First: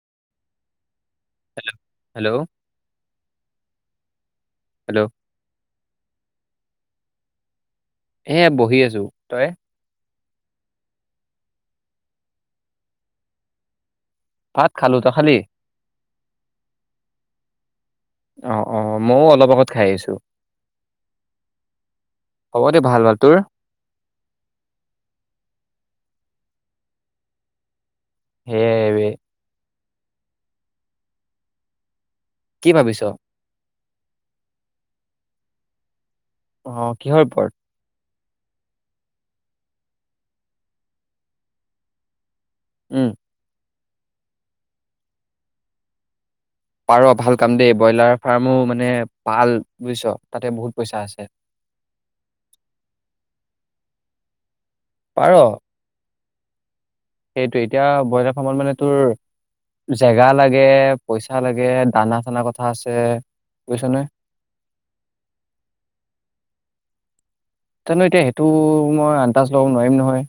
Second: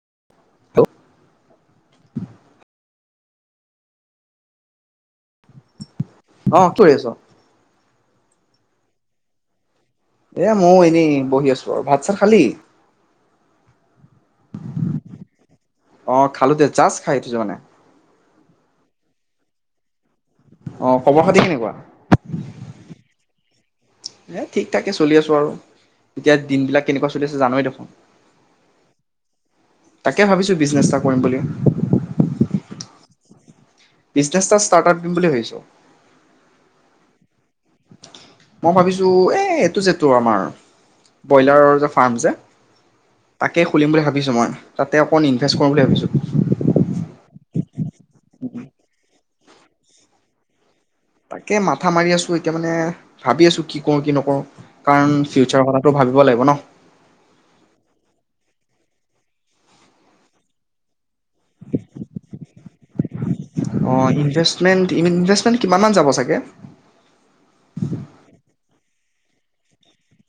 [inaudible] Hello, hello hello অ', কৰি আছ? এ' বহি আছোঁ। তই? এ ময়ো এনেই বহি আছোঁ আৰু। ভাত-চাত খালি? ভাত খালো তই খালি? অ' খালোঁ দে। জাষ্ট খাই উঠিছোঁ মানে। অ' অ' মইয়ো অলপ আগত খাই আহিছোঁ। অ' খবৰ খাতি কেনেকুৱা? হ'ব দে ভাল ভাল, তোৰ? এ ঠিক্‌ ঠাক্কে চলি আছোঁ আৰু। এতিয়া দিন বিলাক কেনেকুৱা চলি আছে জানয়ে দেখোঁন। সেয়া বে তাকে ভাবিছোঁ বিজনেছ এটা কৰিম বুলি। কি ভাবিছ? বিজনেছ এটা ষ্টাৰ্টআপ দিম বুলি ভাবিছোঁ। অ'- কিহৰ ওপৰত? মই ভাবিছোঁ, এ' এইটো যেটো আমাৰ-ব্ৰইলাৰৰ যে ফাৰ্ম যে উম্‌ তাকে খুলিম বুলি ভাবিছোঁ মই। তাতে অকণ ইনভেষ্ট কৰোঁ বুলি ভাবিছোঁ। পাৰ ভাল কাম দেই। ব্ৰইলাৰ -ফাৰ্মো- মানে পাল বুইছ তাতে বহুত পইচা আছে। তাকে মাথা মাৰি আছোঁ এতিয়া মানে- ভাবি আছোঁ কি কৰোঁ কি নকৰোঁ। অ। কাৰণ ফিউচাৰৰ কথাটো ভাৱিব। দিব লাগিব ন? সেইটোৱেই, এতিয়া ব্ৰইলাৰ ফাৰ্মত মানে তোৰ জেগা লাগে, পইচা লাগে, দানা-চানাৰ কথা আছে। বুজিছ নে? অঁ ইনভেষ্টমেণ্ট, ইনভেষ্টমেণ্ট কিমানমান যাব চাগে? জানো এতিয়া সেইটো মই আন্দাজ লব নোৱাৰিম নহয়।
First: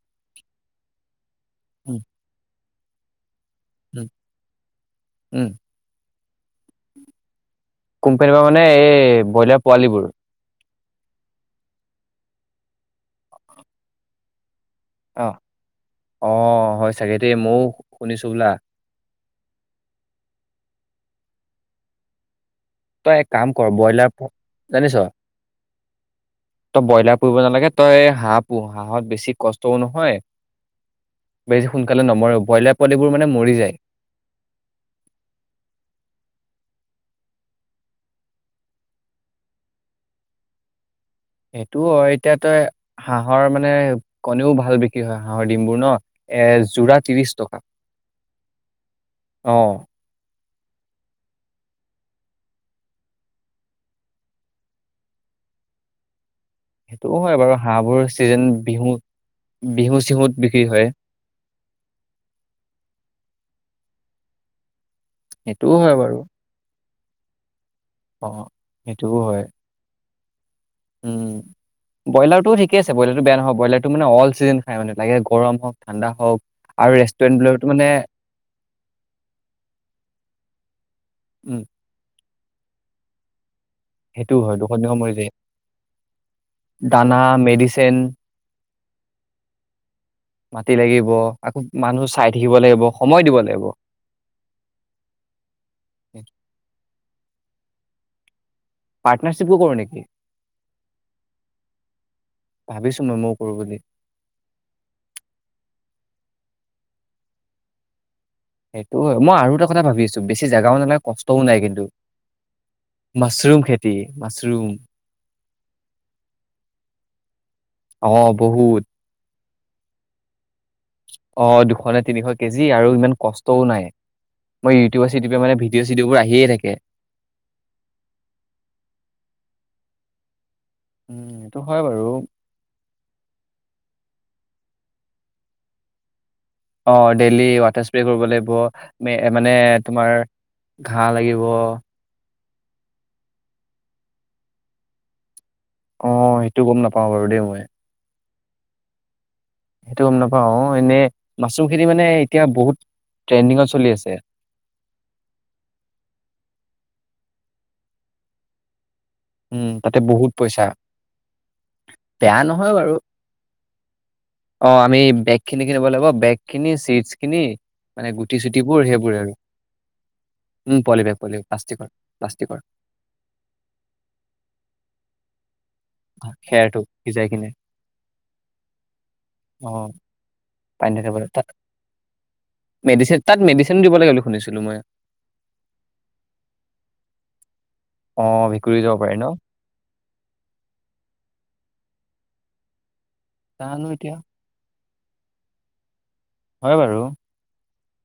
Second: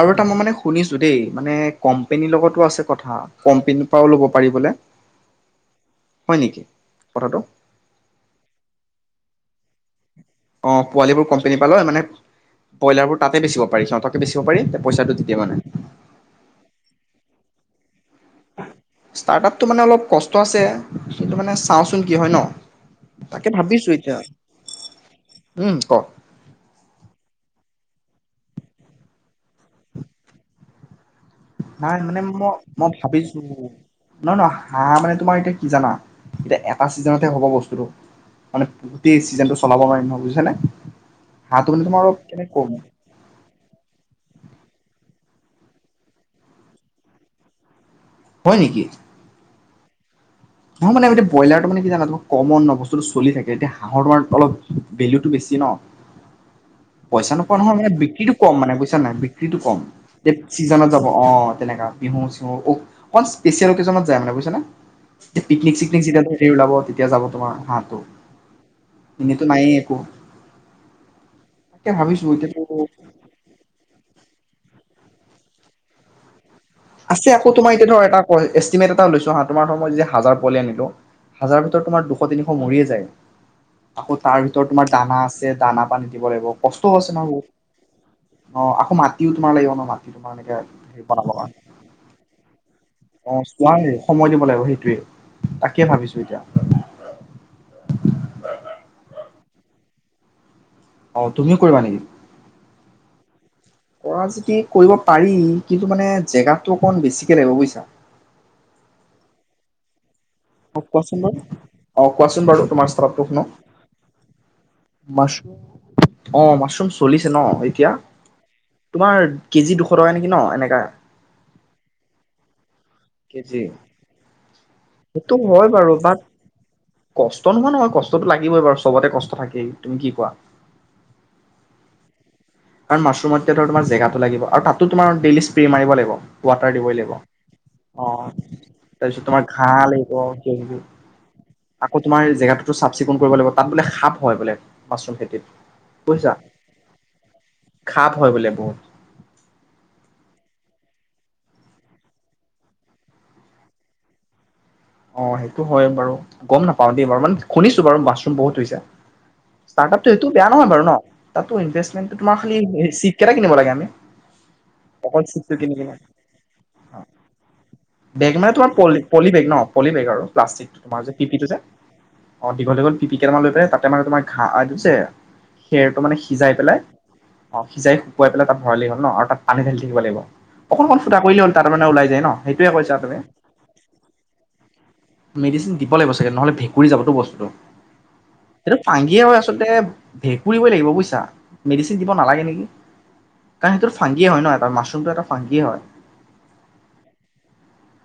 আৰু এটা মই মানে শুনিছোঁ দেই, মানে উম কোম্পানীৰ লগতো আছে। কথা। কোম্পানীৰ উম পৰাও লব পাৰি বুলে। উম হয় নেকি কথাটো? কোম্পানীৰ পৰা মানে, এই ব্ৰইলাৰ পোৱালীবোৰ? অঁ, পোৱালিবোৰ কোম্পানীৰ পৰা লয় মানে ব্ৰইলাৰবোৰ তাতে বেচিব। পাৰি, পিছত সিহঁতকে বেচিব পাৰি। পইচাটো অঁ, তেতিয়া মানে অঁ হয় চাগে দে মৌ। শুনিছোঁ [unintelligible] ষ্টাৰ্টআপটো মানে অলপ কষ্ট আছে, কিন্তু মানে চাওঁচোন কি হয় ন? তই এক তাকে কাম কৰ, ভাবিছো ব্ৰইলাৰ এতিয়া [inaudible] জানিছ, উম ক তই ব্ৰইলাৰ পুহিবো নালাগে। তই হাঁহ পোহ, হাঁহত বেছি কষ্টও নহয়। বেছি নাই, সোনকালে মানে ম নমৰেও ব্ৰইলাৰ মই পোৱালিবোৰ মানে ভাবিছো মৰি যায় নহয়, নহয় হাঁহ মানে এতিয়া তোমাৰ কি জানা, এতিয়া এটা। চিজনতে হব বস্তুটো, মানে গোটেই ছিজনটো চলাব পাৰিম নহয়, বুজিছা নে? এইটো হয়, এতিয়াতে হাঁহৰ মানে কণীও ভাল বিক্ৰী হয়। হাঁহৰ ডিমবোৰ নে এ যোৰা ত্ৰিশ টকা। হয় নেকি? অঁ নহয়, মানে ব্ৰইলাৰটো মানে কি জানা কমনকমন ন বস্তুটো চলি থাকে। এতিয়া হাঁহৰ তোমাৰ অলপ ভেলুটো বেছি ন। সেইটোও হয় পইচা বাৰু নোপোৱা নহয়, মানে হাঁহবোৰ বিক্ৰীতো চিজন কম, মানে বিহু বুজিছা নাই? বিক্ৰীতো কম বিহু চিহুত যে বিক্ৰী হয় চিজনত যাব অঁ। তেনেকা বিহু-চিহু অ অকল স্পেচিয়েল অকেজনত যায় মানে, বুজিছা নে? সেইটোও হয় পিকনিক-চিকনিক, বাৰু যেতিয়া উলাব, তেতিয়া। এতিয়া যাব তোমাৰ হাত। অ এনেইতো নাইয়ে একো। উম্, তাকে ভাবিছো ব্ৰইলাৰটো এতিয়াতো ঠিকেই আছে, ব্ৰইলাৰটো বেয়া নহয়, ব্ৰইলাৰটো মানে অল। চিকেন খায় মানে লাগে গৰম হওক ঠাণ্ডা হওক। আৰু আছে আকৌ ৰেষ্টুৰেণ্টবিলাকতো তোমাৰ মানে এতিয়া ধৰা এটা এষ্টিমেট এটা লৈছোঁ, হা। তোমাৰ ধৰা মই হাজাৰ পোৱালি আনিলোঁ, হাজাৰৰ উম ভিতৰত তোমাৰ দুশ। শ-তিনিশ মৰিয়েই যায়। আকৌ সেইটো তাৰ হয় ভিতৰত দুশ তোমাৰ দিনৰ মৰি দানা যায় আছে, দানা-পানী দিব লাগিব, কষ্টও আছে দানা নহয় মেডিচিন বহুত। আকৌ মাটিও তোমাৰ লাগিব নহয়, মাটি তোমাৰ এনেকে মাতি হেৰি লাগিব বনাব কাৰণে। আকৌ মানুহ চাই থাকিব লাগিব সময় দিব অঁ, লাগিব চোৱা সময় দিব লাগিব সেইটোৱেই। তাকেই ভাবিছোঁ এতিয়া। [unintelligible] [inaudible] পাৰ্টনাৰশিপো কৰো নেকি? অ' তুমিও কৰিবা নেকি? ভাবিছো মই ময়ো কৰো বুলি কৰা যদি কৰিব পাৰি কিন্তু মানে? জেগাটো অকণ বেছিকৈ লাগিব বুজিছা। সেইটো হয়। মই আৰু এটা কথা ভাবি আছো। বেছি জেগাও অ নালাগে কোৱাচোন বাৰু কষ্টও নাই কিন্তু। অ কোৱাচোন বাৰু তোমাৰ ষ্টাৰ্টটো শুনো মাছৰুম খেতি মাছৰুম। মাছৰুম। অ' মাছৰুম চলিছে ন এতিয়া। অ বহুত তোমাৰ কেজি দুশ টকা নেকি ন এনেকে। অ' দুশ নে তিনিশ কি আৰু ইমান কষ্টও কেজি নাই। মই ইউটিউবে সেইটো চিউটিউবে মানে হয় ভিডিঅ' বাৰু চিডিঅ'বোৰ বাট আহিয়ে থাকে কষ্ট নোহোৱা নহয় কষ্টতো লাগিবই বাৰু চবতে কষ্ট থাকেই। তুমি কি কোৱা? উম এইটো হয় বাৰু কাৰণ, মাচৰুমত এতিয়াটো আৰু তোমাৰ জেগাটো লাগিব আৰু তাতটো তোমাৰ ডেইলি স্প্ৰে মাৰিব লাগিব। ৱাটাৰ দিবই লাগিব। অ', ডেইলি ৱাটাৰ স্প্ৰে অ কৰিব লাগিব তাৰপিছত তোমাৰ মানে ঘাঁহ লাগিব তোমাৰ কিবা ঘাঁ লাগিব। চাফ-চিকুণ কৰিব লাগিব, তাত বোলে সাপ হয় বোলে, মাচৰুম খেতিত। অ', বুজিছা সেইটো গম নাপাওঁ বাৰু। [unintelligible] সাপ হয় বোলে বহুত। সেইটো গম নাপাওঁ। এনেই, মাচৰুম খেতি মানে, এতিয়া বহুত ট্ৰেণ্ডিঙত চলি আছে। অ' সেইটো হয় বাৰু গম নাপাও দেই বাৰু মানে শুনিছো বাৰু মাছৰুম বহুত হৈছে উম ষ্টাৰ্ট তাতে আপটো সেইটো বহুত বেয়া পইচা নহয় বাৰু ন। তাতো ইনভেস্টমেন্টটো তোমাৰ বেয়া খালি, নহয় বাৰু চিট কেইটা কিনিব লাগে আমি। অ আমি অকল বেগ চিটটো খিনি কিনিব কিনিলেই হ'ল। লাগিব বেগ খিনি চিটছ খিনি বেগ গুটি মানে তোমাৰ চুটিবোৰ পলি সেইবোৰে পলি আৰু বেগ ন? [unintelligible] বেগ আৰু উম প্লাষ্টিকটো পলি তোমাৰ যে, বেগ পি পলি পি টো যে। প্লাষ্টিকৰ অ, প্লাষ্টিকৰ দীঘল, দীঘল পি, পি কেইটামান লৈ পেলাই, তাত তাতে মানে তোমাৰ ঘাঁ দিছে খেৰটো মানে সিজাই পেলাই খেৰটো সিজাই কিনে অ' সিজাই শুকুৱাই পেলাই তাত ভৰালেই হ'ল ন আৰু তাত পানী অ ঢালি থাকিব লাগিব। অকণ পানী অকণ থাকিব ফুটা লাগে। কৰিলে হ'ল তাত মানে ওলাই যায় ন, সেইটোয়ে কৈছে আপুনি? মেডিচিন তাত মেডিচিনো দিব লাগে বুলি শুনিছিলো মই মেডিচিন দিব লাগিব চাগে নহ'লে ভেঁকুৰি যাবতো বস্তুটো। অ সেইটো ভেকুৰী যাব পাৰে ফাঙ্গীয়ে ন হয় আচলতে, ভেঁকুৰিবই লাগিব বুইচা। মেডিচি দিব নালাগে নেকি? জানো কাঁহটোৰ এতিয়া ফাঙ্গীয়ে হয় ন, এটাৰ মাছ টো এটা ফাঙ্গীয়ে হয়। হয় বাৰু।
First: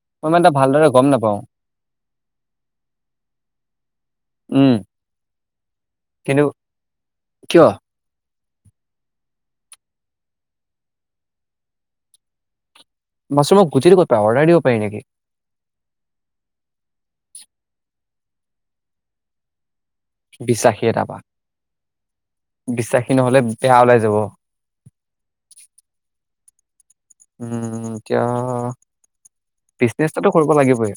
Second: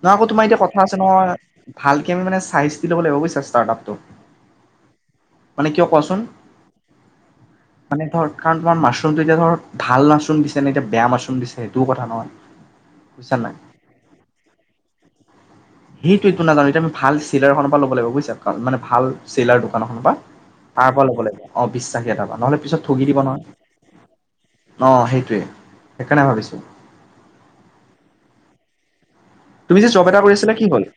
নহয় আকৌ তোমাৰ এটা এতিয়া কথা ভালদৰে আছে গ'ম নহয় নাপাওঁ। ভালকে আমি মানে, চাই-চিটি ল'ব লাগিব বুজিছা ষ্টাৰ্ট আপটো। উম মানে কিয়, কোৱাচোন? কিন্তু কিয় মানে ধৰ কাৰণ তোমাৰ মাছৰুমটো এতিয়া ধৰা ভাল মাছৰুম দিছে নে এতিয়া বেয়া মাছৰুম দিছে সেইটোও কথা নহয়। বুজিছা নাই মাছৰুমৰ গুটিটো ক'ত পায়? অৰ্ডাৰ দিব পাৰি নেকি? সেইটোয়েইটো নাজানো। এতিয়া আমি ভাল [unintelligible] পৰা ল'ব লাগিব, বুজিছ [unintelligible] মানে ভাল চিলাৰ নুশুনিবা, বিশ্বাসী তাৰ এটা পৰা ল'ব লাগিব। অ', বিশ্বাসী এটাৰ পৰা। নহ'লে পিছত ঠগি বিশ্বাসী দিব নহ'লে নহয়। বেয়া ওলাই যাব অ', সেইটোৱেই। সেইকাৰণে ভাবিছোঁ। উম [unintelligible] তুমি যে জব এটা বিজনেছটো কৰি কৰিব আছিলা কি হ'ল লাগিবই।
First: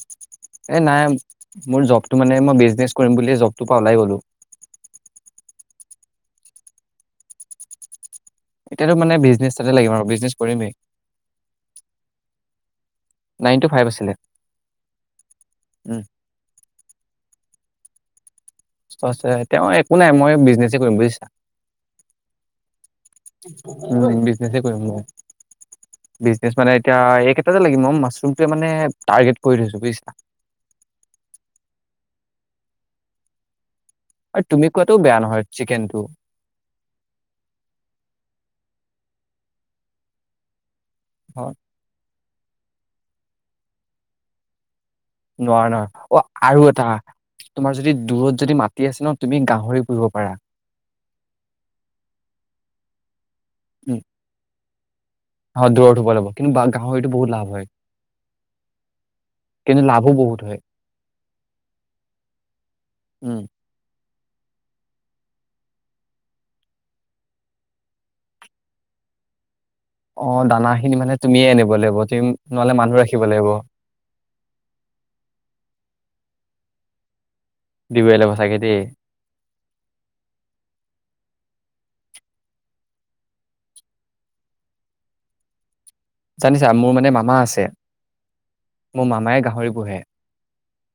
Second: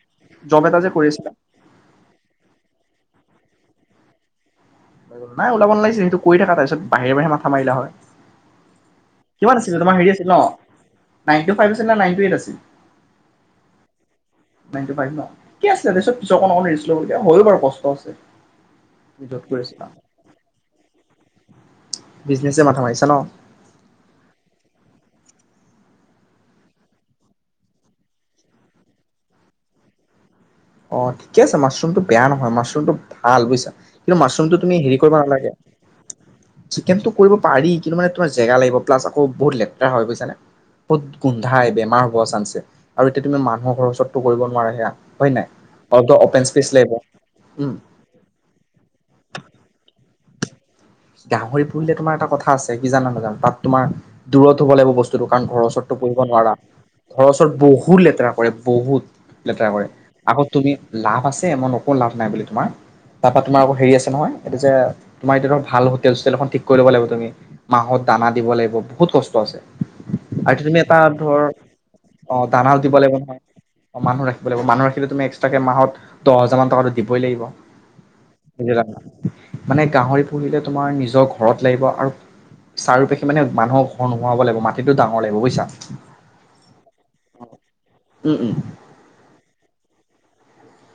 জব এটা এ, যে কৰি নাই, আছিলা মোৰ জবটো, মানে, মই বিজনেছ কৰিম বুলিয়েই জব টোপা ওলাই গ'লোঁ। নাই, ওলাব নালাগিছিলে। সেইটো কৰি থকা। তাৰ পিছত, বাহিৰে-বাহিৰে মাথা মাৰিলা, হয়। এতিয়াতো মানে বিজনেছ কিমান এটাতে আছিলে লাগিম তোমাৰ? আৰু হেৰি আছিল বিজনেছ ন? কৰিমেই নাইন টু ফাইভ আছিল নে নাইন টু এইট আছিল? নাইন টু ফাইভ আছিলে নাইন টু ফাইভ ন? ঠিকে আছিলে উম দিয়া চোন পিছৰ কোন অকন ৰেষ্ট লব হয় ও দিয়া চোন। পাছে। [unintelligible] তেওঁ একো নাই। মই বিজনেছেই কৰিম, বুজিছা? বিজনেছে মাথা মাৰিছা ন উম, বিজনেছেই কৰিম মই। বিজনেছ, মানে, এতিয়া এইকেইটাতে লাগিম। আৰু মাছৰুমোৱেই, মানে, টাৰ্গেট কৰি থৈছোঁ, বুজিছা। অ', ঠিকে আছে। মাছৰুমটো বেয়া নহয়। মাছৰুমটো ভাল, বুজিছা। কিন্তু আৰু মাছৰুমটো, তুমি, কোৱাটো হেৰি, কৰিব বেয়া নহয় নালাগে। চিকেনটো চিকেনটো কৰিব পাৰি, কিন্তু, মানে, তোমাৰ জেগা লাগিব, প্লাছ বহুত লেতেৰা হয়, বুজিছানে? বহুত অ গোন্ধায়। বেমাৰ হ'ব। পোৱা চান্স আছে। আৰু এতিয়া, তুমি মানুহৰ ঘৰৰ ওচৰতটো কৰিব নোৱাৰা। এয়া হয় নে? হয়-হয়। অ', আৰু এটা, তোমাৰ উম যদি দূৰত যদি মাটি আছে ন, তুমি গাহৰি পুহিব পাৰা গাহৰি পুহিলে, তোমাৰ এটা কথা আছে। কি জানা, নাজানা। তাত তোমাৰ উম দূৰত থব লাগিব বস্তু কাৰণ ঘৰৰ অ ওচৰতটো দূৰত হ'ব পুহিব লাগিব কিন্তু নোৱাৰা। বা গাহৰিটো ঘৰৰ বহুত লাভ ওচৰত হয় বহুত লেতেৰা কৰে, বহুত লেতেৰা কিন্তু কৰে। লাভো বহুত আগত, হয় তুমি, লাভ আছে, মই নকওঁ, লাভ নাই বুলি। তোমাৰ, তাপা, উম তোমাৰ আকৌ, হেৰি, আছে নহয় এতিয়া যে, তোমাৰ এতিয়া ধৰক ভাল হোটেল-চোটেল এখন ঠিক কৰি ল'ব লাগিব। তুমি মাহত দানা দিব লাগিব। বহুত কষ্ট আছে। অ আৰু এতিয়া, দানা তুমি খিনি এটা মানে ধৰ, তুমিয়ে আনিব লাগিব তুমি অ', দানা নহলে দিব মানুহ লাগিব ৰাখিব নহয়। অ', মানুহ ৰাখিব লাগিব। মানুহ ৰাখিলে, তুমি এক্সট্ৰাকে মাহত দহ হাজাৰমান টকাটো দিবই লাগিব। দিবই লাগিব চাগে দেই বুজিলা নে নাই? মানে, গাহৰি তোমাৰ নিজৰ ঘৰত লাগিব। আৰু চাৰিপাশে, মানে, মানুহৰ ঘৰ নোহোৱাব লাগিব। মাটিটো ডাঙৰ লাগিব, বুজিছা। জানিছা মোৰ মানে মামা আছে। উম উম মোৰ মামাই গাহৰি পোহে।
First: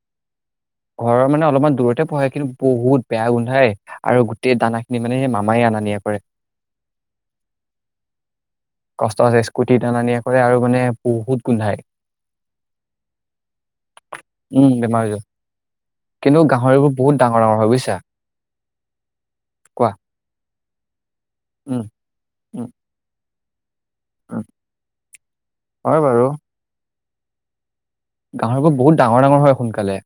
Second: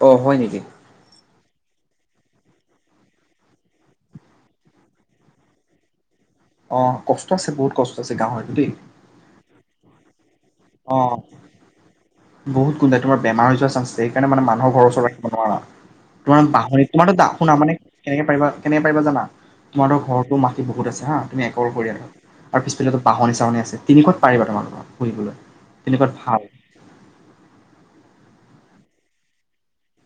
অ', হয় নেকি? ঘৰৰ মানে, অলপমান দূৰতে পোহে। কিন্তু বহুত বেয়া গোন্ধায়। আৰু গোটেই দানাখিনি মানে, সেই মামাই আনা-নিয়া কৰে। অ', কষ্ট আছে, বহুত কষ্ট আছে গাহৰি। কষ্ট আছে স্কুটিত আনা নিয়া। কৰে আৰু মানে অ', বহুত গোন্ধাই বহুত গুন্ধাই তোমাৰ বেমাৰ হৈ যোৱা চাঞ্চ আছে, সেইকাৰণে মানে উম মানুহৰ ঘৰৰ বেমাৰ ওচৰত হৈ যায়। ৰাখিব নোৱাৰা, তোমাৰ কিন্তু বাহঁনীত গাহৰিবোৰ তোমাৰটো বহুত ডাঙৰ শুনা ডাঙৰ হয় মানে বুজিছা কেনেকে পাৰিবা- কেনেকে পাৰিবা জানা কোৱা তোমাৰটো ঘৰটো মা বহুত আছে হা', তুমি একৰ উম কৰিয়ে থোৱা আৰু উম পিছফালেটো বাহঁনী টান আহিছে, তিনিক উম, পাৰিবা তোমালোকৰ পুহিবলৈ। হয় তেনেকোৱাত বাৰু। ভাল, গাহৰিবোৰ বহুত ডাঙৰ-ডাঙৰ হয় সোনকালে।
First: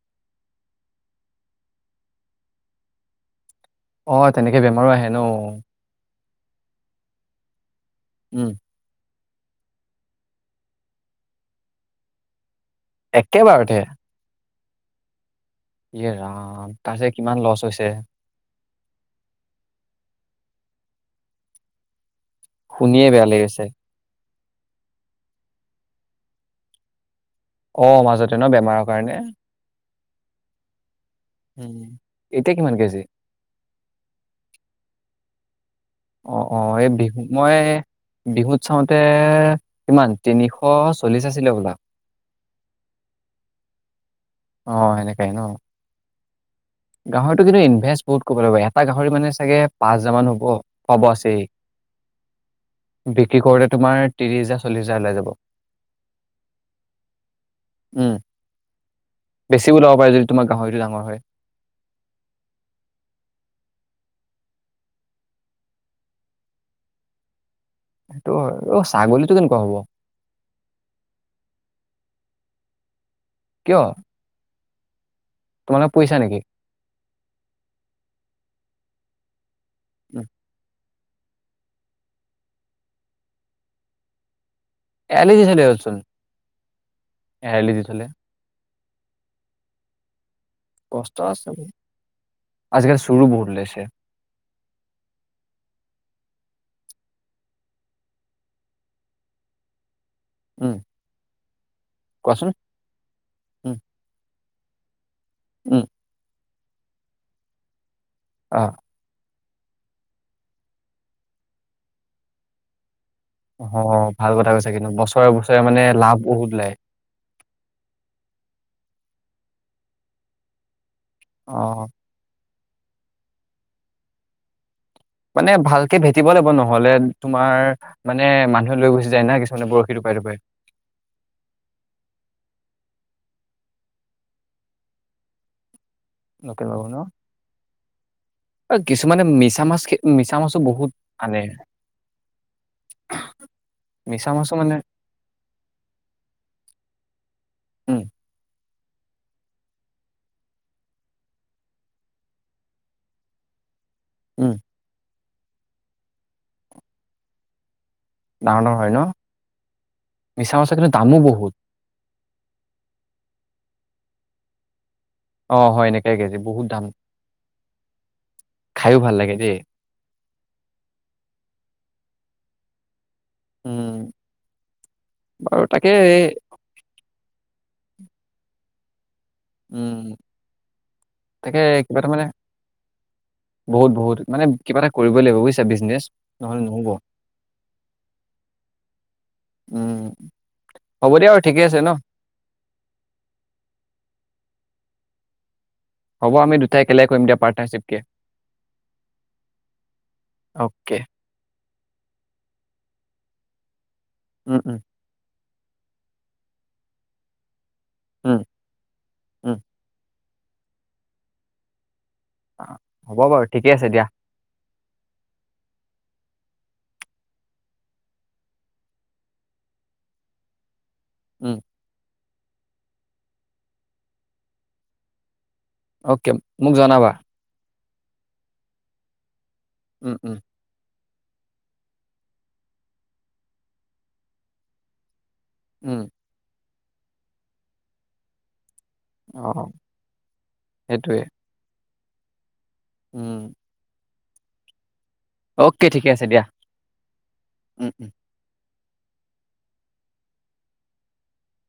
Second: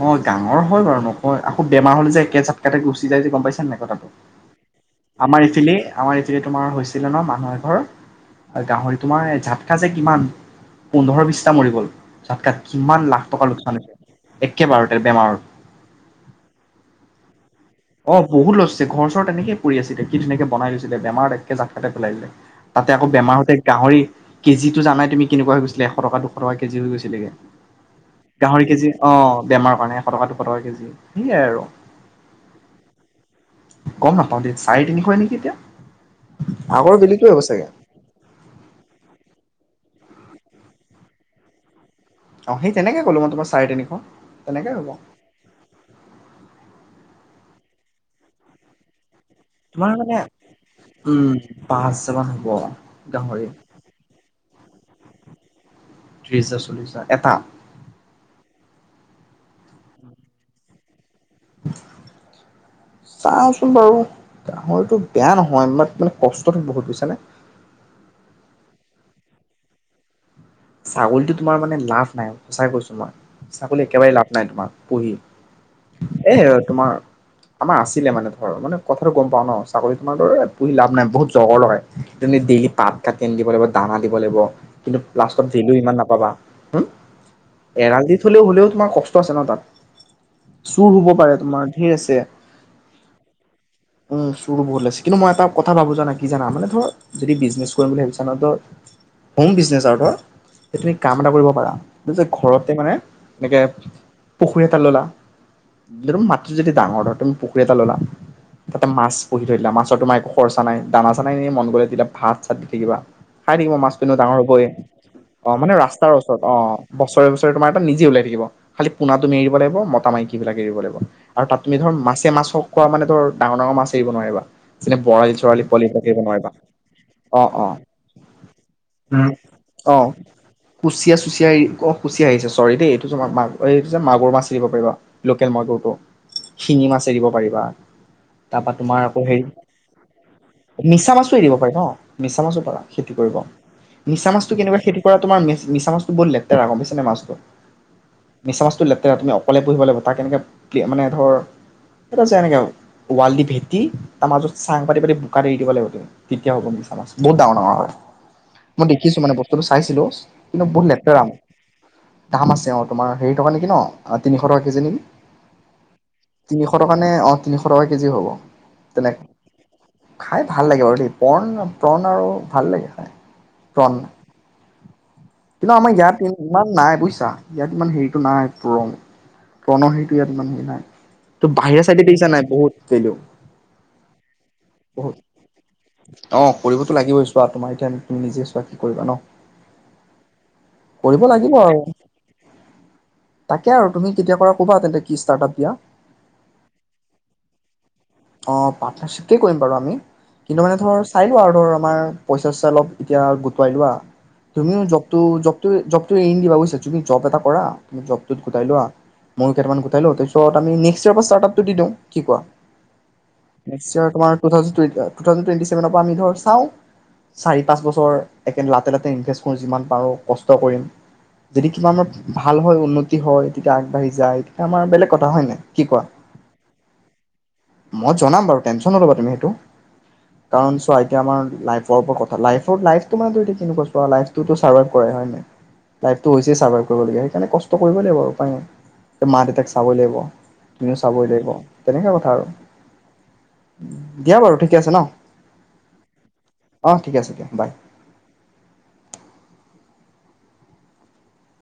অ ডাঙৰ হয় বাৰু নকয় আকৌ বেমাৰ হলে যে একে ঝাতকাটে গুচি যায় যে গম পাইছ। অ তেনেকে বেমাৰো আহে ন। এ তোমাৰ হৈছিলে ন মানুহ এঘৰৰ উম। আৰু গাহৰিটো, তোমাৰ ঝাতকা যে কিমান পোন্ধৰ বিছটা মৰি গ'ল ঝাতকা। কিমান লাখ টকাৰ লোকচান একেবাৰতে হৈছে। একেবাৰতে বেমাৰ। ইয়ে ৰাম তাৰ যে', কিমান লছ হৈছে। অ', বহুত লৰছে, ঘৰ- চৰ তেনেকে পৰি আছে এতিয়া কি ধুনিয়াকে বনাই লৈছে। তেতিয়া, বেমাৰত একে ঝাপতে পেলাই দিলে। তাতে আকৌ শুনিয়ে বেয়া লাগি বেমাৰতে গৈছে। গাহৰি কেজিটো জানাই তুমি জানাই কেনেকুৱা হৈ গৈছিলে এশ টকা -দুশ টকা কেজি হৈ গৈছিলে গে। অ', মাজতে ন' গাহৰি বেমাৰৰ কেজি কাৰণে। অ', বেমাৰ কাৰণে, এশ টকা, দুশ টকা কেজি সেয়াই আৰু উম', এতিয়া কি ওৱান কেজি গম নাপাওঁ দেই চাৰে তিনিশই নেকি এতিয়া অ', - অ ', এই আগৰ বেলিটোৱে হ'ব মই চাগে বিহুত চাওঁতে, কিমান তিনিশ -চল্লিশ আছিলে হবলা অ ', সেই', তেনেকে ক'লোঁ মই তোমাৰ চাৰে- তিনিশ তেনেকেই হ'ব অ', সেনেকাই ন'। গাহৰিটো কিন্তু ইনভেচ বহুত কৰিব লাগিব এটা গাহৰি মানে। চাগে তোমাৰ পাঁচ হাজাৰ মানে মান হ'ব। হ'ব', উম আছে, পাঁচ হাজাৰ মান হ'ব বিক্ৰী গাহৰি কৰোতে তোমাৰ ত্ৰিশ-হাজাৰ চল্লিছ হাজাৰ ওলাই যাব। ত্ৰিশ -হাজাৰ, চল্লিছ -হাজাৰ এটা বেছি ওলাব পাৰে, যদি তোমাৰ গাহৰিটো ডাঙৰ হয়। চাচোন বাৰু গাহৰিটো বেয়া নহয় ইমান কষ্টটো বহুত বুইছানে। সেইটো হয় ', অহ', ছাগলীটো কেনেকুৱা হ'ব? ছাগলীটো তোমাৰ মানে লাভ নাই, সঁচাই কৈছো মই ছাগলী কিয় একেবাৰে লাভ নাই তোমাৰ। পুহিম। তোমালোকে পুহিছা এ নেকি তোমাৰ, আমাৰ আছিলে মানে। হয়, মানে কথাটো গম পাউ ন। [unintelligible] পুহি লাভ নাই।। বহুত জগৰ লগায়। তুমি ডেলি পাত কাটি আনি দিব লাগিব। দানা দিব লাগিব। এৰালি দি লাষ্টত থলে দিলেও হ'ল ইমান চোন নাপাবা। হু, এৰালি এৰাল থলে দি থলেও হ'লেও তোমাৰ কষ্ট আছে ন, তাত। চুৰ হ'ব কষ্ট পাৰে আছে, তোমাৰ ধেৰ আছে। আজিকালি চুৰু বহুত ওলাইছে। উম, বহুত লাগিছে কিন্তু মই এটা কথা ভাবো, কি জানা মানে ধৰ যদি বিজনেছ কৰিম বুলি ভাবিছা ন', ধৰ হোম বিজনেছ আৰু। [inaudible] উম যে তুমি কাম এটা কৰিব পাৰা, যে কোৱাচোন ঘৰতে মানে এনেকে উম পুখুৰী এটা ল'লা। উম [inaudible] যদি ডাঙৰ হয়। পুখুৰী এটা ল'লা। অ তাতে মাছ পুহি থৈ দিলা মাছৰ তোমাৰ একো খৰচা নাই। দানা চানা নাই এনে মন গ'লে তেতিয়া ভাত চাত দি থাকিবা। খাই অ থাকিব মাছকিনো ভাল ডাঙৰ কথা হ'বই। কৈছা কিন্তু বছৰে অ', বছৰে মানে ৰাস্তাৰ লাভ ওচৰত বহুত ওলাই অ', বছৰে বছৰে তোমাৰ এটা নিজে ওলাই থাকিব। খালি পোনা তুমি এৰিব লাগিব মতা মাইকী বিলাক এৰিব লাগিব। আৰু তাত তুমি অ ধৰা মাছে মাছক চোৱা মানে ধৰ ডাঙৰ ডাঙৰ মাছ এৰিব নোৱাৰিবা। যেনে বৰালি মানে চৰালি পোৱালি ভালকে এইবিলাক এৰিব ভেটিব লাগিব নোৱাৰিবা নহলে অ তোমাৰ অ মানে মানুহে লৈ গুচি যায় না কিছুমানে বৰ অ', কুচিয়া চুচিয়া অ', কুচিয়া আহিছে চৰি দেই এইটো জ এই যে মাগুৰ মাছ দিব পাৰিবা লোকেল মাগুৰটো। লোকেল শিঙি মাগুৰ ন মাছ এৰিব পাৰিবা তাৰপা অ তোমাৰ আকৌ কিছুমানে হেৰি মিছা মাছ মিছা মাছো বহুত মিছা মাছো আনে এৰিব পাৰিবা মিছা মাছো পাৰা খেতি কৰিব, মিছা মাছ মাছো মানে খেতি কৰা তাৰ মিছা মছ বৰ লতেৰা গম পাইচা নে মাছটো উম মিছা মাছ টো লেতেৰা তুমি অকলে পুহিব লাগিব তাক, এনেকৈ মানে ধৰ এটা যে এনেকৈ ৱাল্ডি ভেদ কি তাৰ মাজত উম চাং পাতি পাতি কা এৰি দিব লাগিব তেতিয়া হ'ব মিছা মাছ বহুত ডাঙ ডাঙৰ হয়। ডাঙৰ, ডাঙৰ মই হয় ন? দেখিছো মানে বস্তুটো চাইছিলো মিছা কিন্তু মাছৰ বহুত দামো লেতেৰা। বহুত দাম আছে অ তোমাৰ হেৰি টকা নেকি ন, তিনিশ টকা কেজি নেকি? অ হয় এনেকে কেজি বহুত তিনিশ দাম টকা নে অ তিনিশ টকা কেজি হ'ব, খায়ো ভাল তেনেকৈ লাগে দেই। খাই ভাল লাগে বাৰু দেই পণ পণ আৰু ভাল লাগে খাই। [inaudible] উম, বাৰু কিন্তু তাকে আমাৰ ইয়াত এই ই ইমান নাই বুজিছা, ইয়াত ইমান হেৰিটো নাই। পণ প্ৰণৰ উম, হেৰিটো ইয়াত ইমান হেৰি নাই। তুমি তাকে বাহিৰৰ কিবা চাইডে এটা দি মানে দেখিছা নাই বহুত এইটো বহুত বহুত মানে কিবা এটা কৰিবই লাগিব বুজিছা বিজনেছ বহুত অ নহ'লে নহ'ব। কৰিবতো লাগিবই চোৱা তোমাৰ এতিয়া তুমি নিজে চোৱা কি কৰিবা ন? উম, হ'ব কৰিব দিয়া আৰু লাগিব ঠিকে আছে ন তাকে আৰু তুমি কেতিয়াৰ পৰা ক'বা তেন্তে কি ষ্টাৰ্টআপ দিয়া। হ'ব আমি দুটাই একেলগে কৰিম দিয়া পাৰ্টনাৰশ্বিপকে। অ পাৰ্টনাৰশিপকে কৰিম বাৰু আমি। কিন্তু মানে ধৰ অ'কে চাই লওঁ আৰু ধৰ আমাৰ পইচা-চইচা অলপ এতিয়াও গোট পাৰিবা? উম, উম, তুমিও জবটো জব তোমাৰ জবটো এৰি নিদিবা বুজিছা তুমি জব এটা কৰা। তুমি জবটো উম, গোতাই লোৱা। মইও উম, কেইটামান গোটাই লওঁ তাৰ পি ছত আমি নেক্সটৰ পৰা ষ্টাৰ্টআপটো দি দিওঁ কি কোৱা? অ, হ'ব বাৰু ঠিকে নেক্স আছে দিয়া। ইয়াৰ তোমাৰ টু থাউজেণ্ড টুয়েনটি ছেভেনৰ পৰা আমি ধৰ চাওঁ চাৰি পাঁচ বছৰ একে লাতে লাতে তে ইনভেষ্ট কৰোঁ যিমান পাৰোঁ কষ্ট কৰিম। উম, যদি কিমানত ভাল হয় উন্নতি হয় তেতিয়া আগবাঢ়ি যায়, তেতিয়া আমাৰ বেলেগ কথা হয় নে নাই? কি কোৱা? অকে মোক জনাবা। মই জনাম বাৰু টেনচন নল'বা তুমি সেইটো। উম উম কাৰণ এতিয়া আমাৰ লাইভৰ ওপৰত কথা লাইভত লাইফটো মানে এইটো কেনেকুৱা লাভ হয় ন? উম, লাইফটো হৈছে স্বাভাবিক কৰিবলৈকে সেইকাৰণে কষ্ট কৰিবই লাগিব উপায় নাই মা অ' দেউতাক চাবই লাগিব, তুমিও সেইটোৱে। চাবই লাগিব তেনেকুৱা কথা আৰু উম দিয়া বাৰু ঠিকে আছে ন? অ'কে ঠিকে আছে দিয়া অ ঠিক আছে দিয়া বাই উম উম